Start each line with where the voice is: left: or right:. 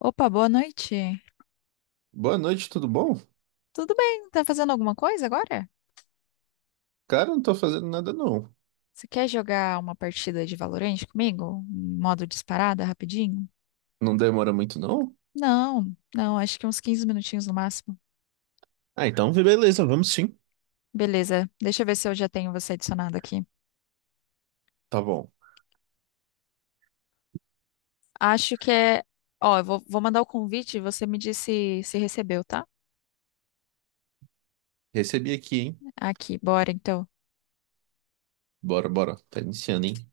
left: Opa, boa noite.
right: Boa noite, tudo bom?
left: Tudo bem? Tá fazendo alguma coisa agora?
right: Cara, não tô fazendo nada não.
left: Você quer jogar uma partida de Valorant comigo? Em Modo disparada, rapidinho?
right: Não demora muito não?
left: Não, não, acho que uns 15 minutinhos no máximo.
right: Ah, então beleza, vamos sim.
left: Beleza, deixa eu ver se eu já tenho você adicionado aqui.
right: Tá bom.
left: Acho que é. Ó, eu vou mandar o convite e você me diz se recebeu, tá?
right: Recebi aqui, hein?
left: Aqui, bora então.
right: Bora, bora. Tá iniciando, hein?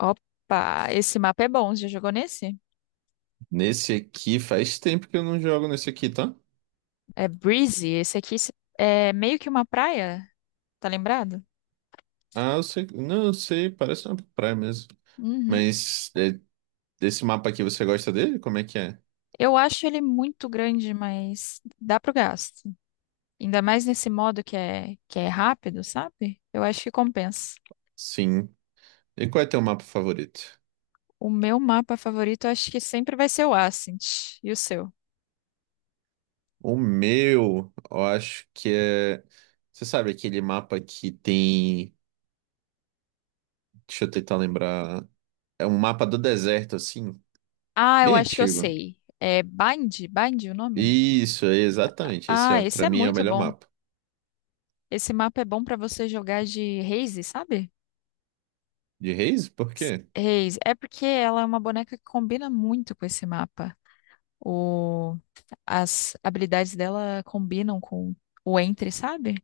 left: Opa, esse mapa é bom, você já jogou nesse?
right: Nesse aqui faz tempo que eu não jogo nesse aqui, tá?
left: É Breezy, esse aqui é meio que uma praia, tá lembrado?
right: Ah, eu sei. Não, eu sei, parece uma praia mesmo.
left: Uhum.
right: Mas é, desse mapa aqui, você gosta dele? Como é que é?
left: Eu acho ele muito grande, mas dá pro gasto. Ainda mais nesse modo que é rápido, sabe? Eu acho que compensa.
right: Sim. E qual é teu mapa favorito?
left: O meu mapa favorito, eu acho que sempre vai ser o Ascent. E o seu?
right: O meu, eu acho que é. Você sabe aquele mapa que tem. Deixa eu tentar lembrar. É um mapa do deserto, assim,
left: Ah, eu
right: bem
left: acho que eu
right: antigo.
left: sei. É Bind? Bind o nome?
right: Isso, é exatamente. Esse,
left: Ah,
right: é,
left: esse
right: pra
left: é
right: mim, é o
left: muito
right: melhor
left: bom.
right: mapa.
left: Esse mapa é bom pra você jogar de Raze, sabe?
right: De Reis? Por quê?
left: Raze. É porque ela é uma boneca que combina muito com esse mapa. O... As habilidades dela combinam com o Entry, sabe?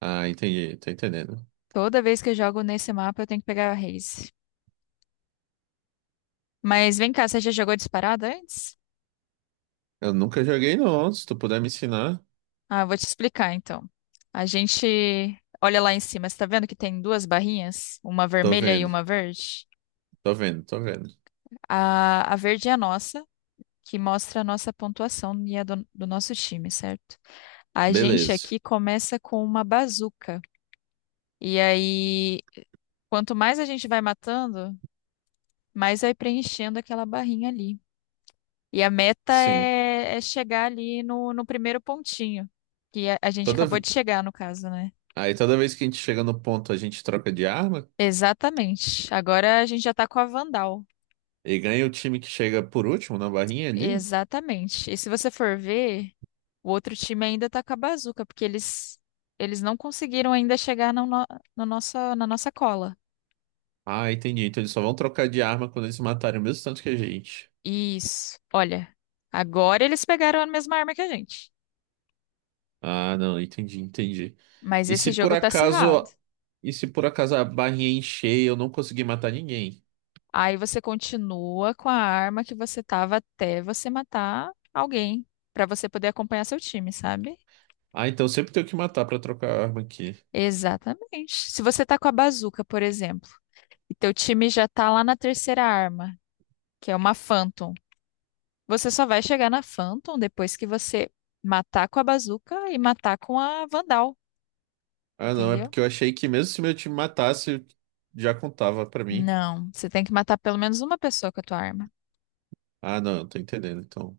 right: Ah, entendi, tô entendendo.
left: Toda vez que eu jogo nesse mapa, eu tenho que pegar a Raze. Mas vem cá, você já jogou disparada antes?
right: Eu nunca joguei, não. Se tu puder me ensinar,
left: Ah, eu vou te explicar então. A gente olha lá em cima, você tá vendo que tem duas barrinhas? Uma
right: tô
left: vermelha e
right: vendo,
left: uma verde?
right: tô vendo.
left: A verde é a nossa, que mostra a nossa pontuação e a do nosso time, certo? A gente
right: Beleza.
left: aqui começa com uma bazuca. E aí, quanto mais a gente vai matando, mais vai preenchendo aquela barrinha ali. E a meta
right: Sim.
left: é chegar ali no primeiro pontinho, que a gente
right: Toda...
left: acabou
right: ve-
left: de chegar, no caso, né?
right: Aí toda vez que a gente chega no ponto, a gente troca de arma
left: Exatamente. Agora a gente já tá com a Vandal.
right: e ganha o time que chega por último na barrinha ali.
left: Exatamente. E se você for ver, o outro time ainda tá com a Bazooka, porque eles não conseguiram ainda chegar no, no, no nossa, na nossa cola.
right: Ah, entendi. Então eles só vão trocar de arma quando eles matarem o mesmo tanto que a gente.
left: Isso. Olha, agora eles pegaram a mesma arma que a gente.
right: Ah, não, entendi, entendi.
left: Mas
right: E se
left: esse
right: por
left: jogo tá acirrado.
right: acaso, e se por acaso a barrinha encher e eu não conseguir matar ninguém?
left: Aí você continua com a arma que você tava até você matar alguém, pra você poder acompanhar seu time, sabe?
right: Ah, então sempre tenho que matar pra trocar a arma aqui.
left: Exatamente. Se você tá com a bazuca, por exemplo, e teu time já tá lá na terceira arma, que é uma Phantom, você só vai chegar na Phantom depois que você matar com a bazuca e matar com a Vandal,
right: Ah, não, é
left: entendeu?
right: porque eu achei que mesmo se meu time matasse, já contava pra mim.
left: Não, você tem que matar pelo menos uma pessoa com a tua arma.
right: Ah, não, eu tô entendendo, então.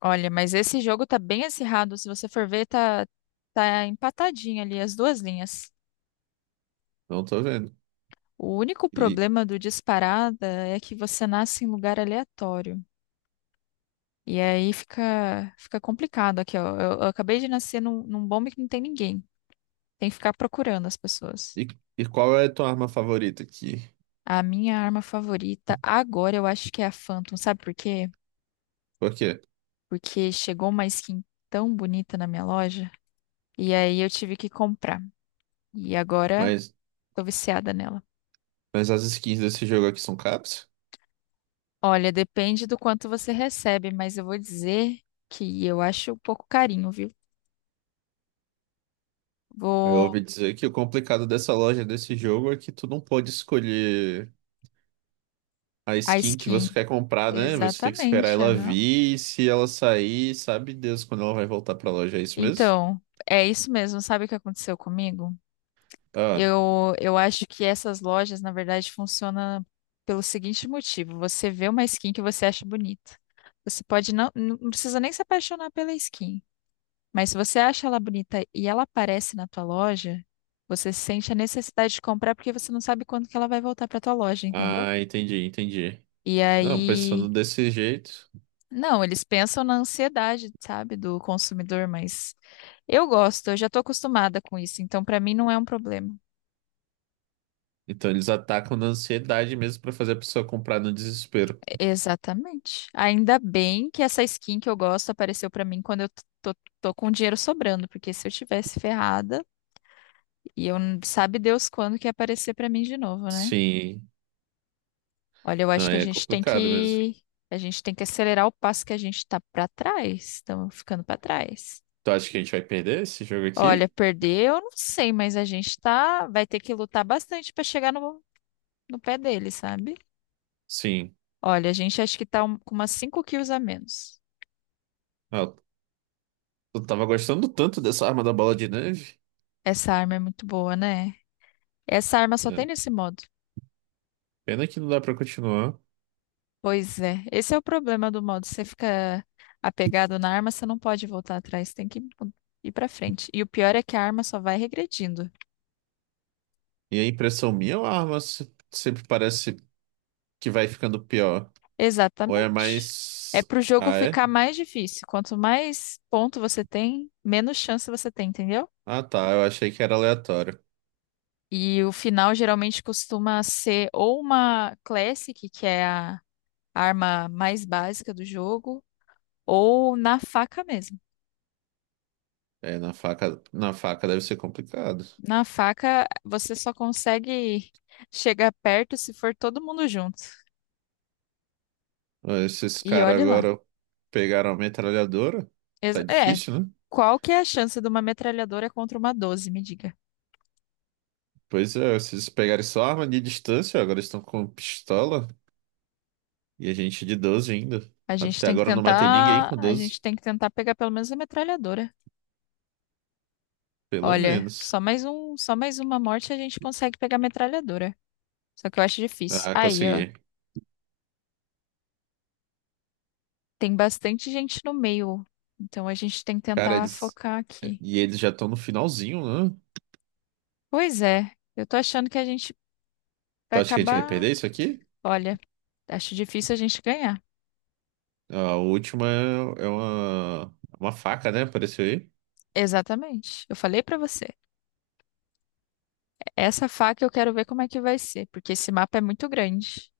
left: Olha, mas esse jogo tá bem acirrado, se você for ver, tá empatadinho ali as duas linhas.
right: Não tô vendo.
left: O único
right: E,
left: problema do disparada é que você nasce em lugar aleatório. E aí fica complicado aqui, ó. Eu acabei de nascer num bombe que não tem ninguém. Tem que ficar procurando as pessoas.
right: e, e qual é a tua arma favorita aqui?
left: A minha arma favorita agora eu acho que é a Phantom. Sabe por quê?
right: Por quê?
left: Porque chegou uma skin tão bonita na minha loja. E aí eu tive que comprar. E agora
right: Mas,
left: tô viciada nela.
right: mas as skins desse jogo aqui são caps?
left: Olha, depende do quanto você recebe, mas eu vou dizer que eu acho um pouco carinho, viu?
right: Eu
left: Vou.
right: ouvi dizer que o complicado dessa loja, desse jogo, é que tu não pode escolher a
left: A
right: skin que
left: skin.
right: você quer comprar, né? Você tem que esperar
left: Exatamente,
right: ela
left: aham.
right: vir. E se ela sair, sabe Deus quando ela vai voltar pra loja. É isso mesmo?
left: Então, é isso mesmo. Sabe o que aconteceu comigo?
right: Ah,
left: Eu acho que essas lojas, na verdade, funcionam pelo seguinte motivo: você vê uma skin que você acha bonita. Você pode não precisa nem se apaixonar pela skin, mas se você acha ela bonita e ela aparece na tua loja, você sente a necessidade de comprar porque você não sabe quando que ela vai voltar para tua loja, entendeu?
right: ah, entendi, entendi.
left: E
right: Não, pensando
left: aí
right: desse jeito.
left: não, eles pensam na ansiedade, sabe, do consumidor, mas eu gosto, eu já estou acostumada com isso, então para mim não é um problema.
right: Então eles atacam na ansiedade mesmo pra fazer a pessoa comprar no desespero.
left: Exatamente. Ainda bem que essa skin que eu gosto apareceu para mim quando eu tô, tô com dinheiro sobrando, porque se eu tivesse ferrada, e eu sabe Deus quando que ia aparecer para mim de novo, né?
right: Sim,
left: Olha, eu acho
right: não,
left: que
right: é complicado mesmo.
left: a gente tem que acelerar o passo que a gente tá para trás, estamos ficando para trás.
right: Tu acha que a gente vai perder esse jogo aqui?
left: Olha, perder, eu não sei, mas a gente tá, vai ter que lutar bastante para chegar no pé dele, sabe?
right: Sim.
left: Olha, a gente acho que tá com umas 5 quilos a menos.
right: Ah, eu tava gostando tanto dessa arma da bola de neve.
left: Essa arma é muito boa, né? Essa arma só tem
right: É,
left: nesse modo.
right: pena que não dá pra continuar.
left: Pois é, esse é o problema do modo. Você fica apegado na arma, você não pode voltar atrás, tem que ir pra frente. E o pior é que a arma só vai regredindo.
right: E a impressão minha, a arma sempre parece que vai ficando pior. Ou é
left: Exatamente. É
right: mais.
left: pro jogo
right: Ah, é?
left: ficar mais difícil. Quanto mais ponto você tem, menos chance você tem, entendeu?
right: Ah, tá. Eu achei que era aleatório.
left: E o final geralmente costuma ser ou uma Classic, que é a arma mais básica do jogo, ou na faca mesmo.
right: É, na faca deve ser complicado.
left: Na faca, você só consegue chegar perto se for todo mundo junto.
right: Ah, esses
left: E
right: caras
left: olhe lá.
right: agora pegaram a metralhadora. Tá
left: É,
right: difícil, né?
left: qual que é a chance de uma metralhadora contra uma 12, me diga?
right: Pois é, se eles pegarem só arma de distância, agora eles estão com pistola. E a gente de 12 ainda. Até agora eu não matei ninguém com
left: A gente
right: doze.
left: tem que tentar pegar pelo menos a metralhadora.
right: Pelo
left: Olha,
right: menos.
left: só mais um, só mais uma morte a gente consegue pegar a metralhadora. Só que eu acho difícil.
right: Ah,
left: Aí, ó.
right: consegui.
left: Tem bastante gente no meio, então a gente tem que
right: Cara,
left: tentar
right: eles.
left: focar aqui.
right: E eles já estão no finalzinho, né?
left: Pois é, eu tô achando que a gente
right: Tu
left: vai
right: acha que a gente vai
left: acabar.
right: perder isso aqui?
left: Olha, acho difícil a gente ganhar.
right: A última é uma, é uma faca, né? Apareceu aí.
left: Exatamente. Eu falei pra você. Essa faca eu quero ver como é que vai ser, porque esse mapa é muito grande.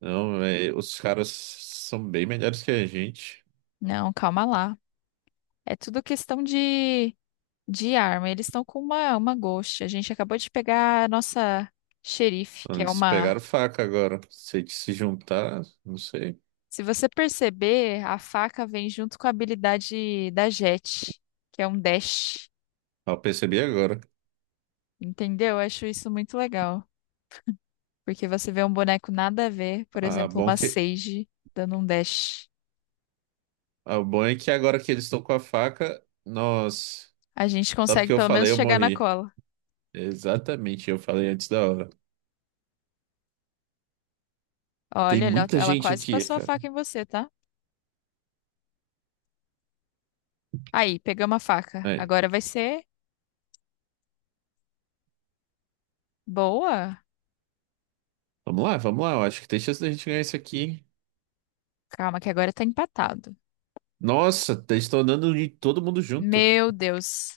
right: Não, é, os caras são bem melhores que a gente.
left: Não, calma lá. É tudo questão de arma. Eles estão com uma Ghost. A gente acabou de pegar a nossa xerife, que é
right: Eles
left: uma
right: pegaram faca agora. Se a gente se juntar, não sei.
left: Se você perceber, a faca vem junto com a habilidade da Jet, que é um dash.
right: Ah, eu percebi agora.
left: Entendeu? Eu acho isso muito legal. Porque você vê um boneco nada a ver, por
right: Ah,
left: exemplo,
right: bom
left: uma
right: que,
left: Sage dando um dash.
right: ah, bom é que agora que eles estão com a faca, nós.
left: A gente
right: Só
left: consegue
right: porque eu
left: pelo menos
right: falei, eu
left: chegar na
right: morri.
left: cola.
right: Exatamente, eu falei antes da hora. Tem
left: Olha, ela
right: muita
left: ela
right: gente
left: quase
right: aqui,
left: passou a
right: cara.
left: faca em você, tá? Aí, pegamos a faca.
right: Aí,
left: Agora vai ser boa.
right: vamos lá, vamos lá. Eu acho que tem chance da gente ganhar isso aqui.
left: Calma, que agora tá empatado.
right: Nossa, eles estão andando de todo mundo junto.
left: Meu Deus.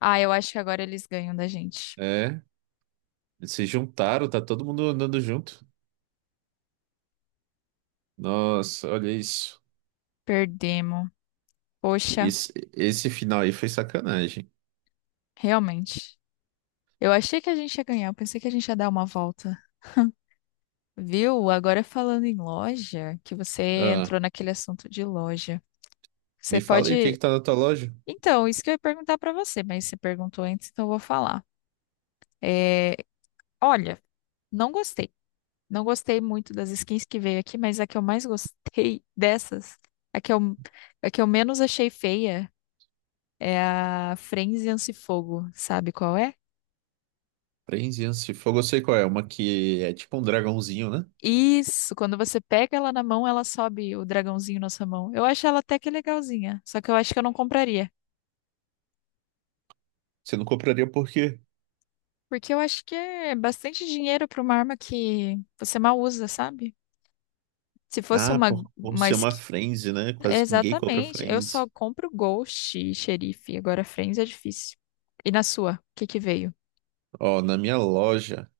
left: Ah, eu acho que agora eles ganham da gente.
right: É. Eles se juntaram, tá todo mundo andando junto. Nossa, olha isso.
left: Perdemos. Poxa,
right: Esse final aí foi sacanagem.
left: realmente. Eu achei que a gente ia ganhar, eu pensei que a gente ia dar uma volta. Viu? Agora falando em loja, que você
right: Ah,
left: entrou naquele assunto de loja. Você
right: me fala aí o que que
left: pode.
right: tá na tua loja.
left: Então, isso que eu ia perguntar pra você, mas você perguntou antes, então eu vou falar. É, olha, não gostei. Não gostei muito das skins que veio aqui, mas a que eu mais gostei dessas, a que eu, a que eu menos achei feia, é a Frenzy Fogo. Sabe qual é?
right: Frenzy e de fogo, eu sei qual é. Uma que é tipo um dragãozinho, né?
left: Isso, quando você pega ela na mão, ela sobe o dragãozinho na sua mão. Eu acho ela até que legalzinha, só que eu acho que eu não compraria.
right: Você não compraria por quê?
left: Porque eu acho que é bastante dinheiro pra uma arma que você mal usa, sabe? Se fosse
right: Ah, por
left: uma
right: ser uma
left: skin.
right: Frenzy, né? Quase ninguém compra
left: Exatamente, eu só
right: Frenzy.
left: compro Ghost e Xerife, agora Friends é difícil. E na sua, o que que veio?
right: Ó, na minha loja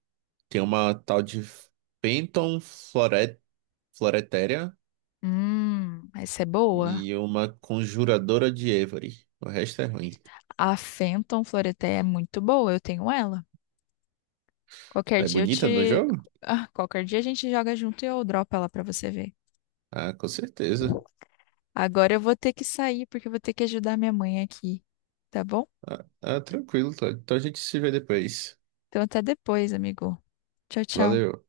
right: tem uma tal de Phantom Floret, Floretéria
left: Essa é boa.
right: e uma Conjuradora de Avery. O resto é ruim.
left: A Phantom Floreté é muito boa, eu tenho ela. Qualquer
right: É
left: dia eu
right: bonita no
left: te.
right: jogo?
left: Ah, qualquer dia a gente joga junto e eu dropo ela pra você ver.
right: Ah, com certeza.
left: Agora eu vou ter que sair porque eu vou ter que ajudar minha mãe aqui, tá bom?
right: Ah, ah, tranquilo, Todd. Então a gente se vê depois.
left: Então até depois, amigo. Tchau, tchau.
right: Valeu.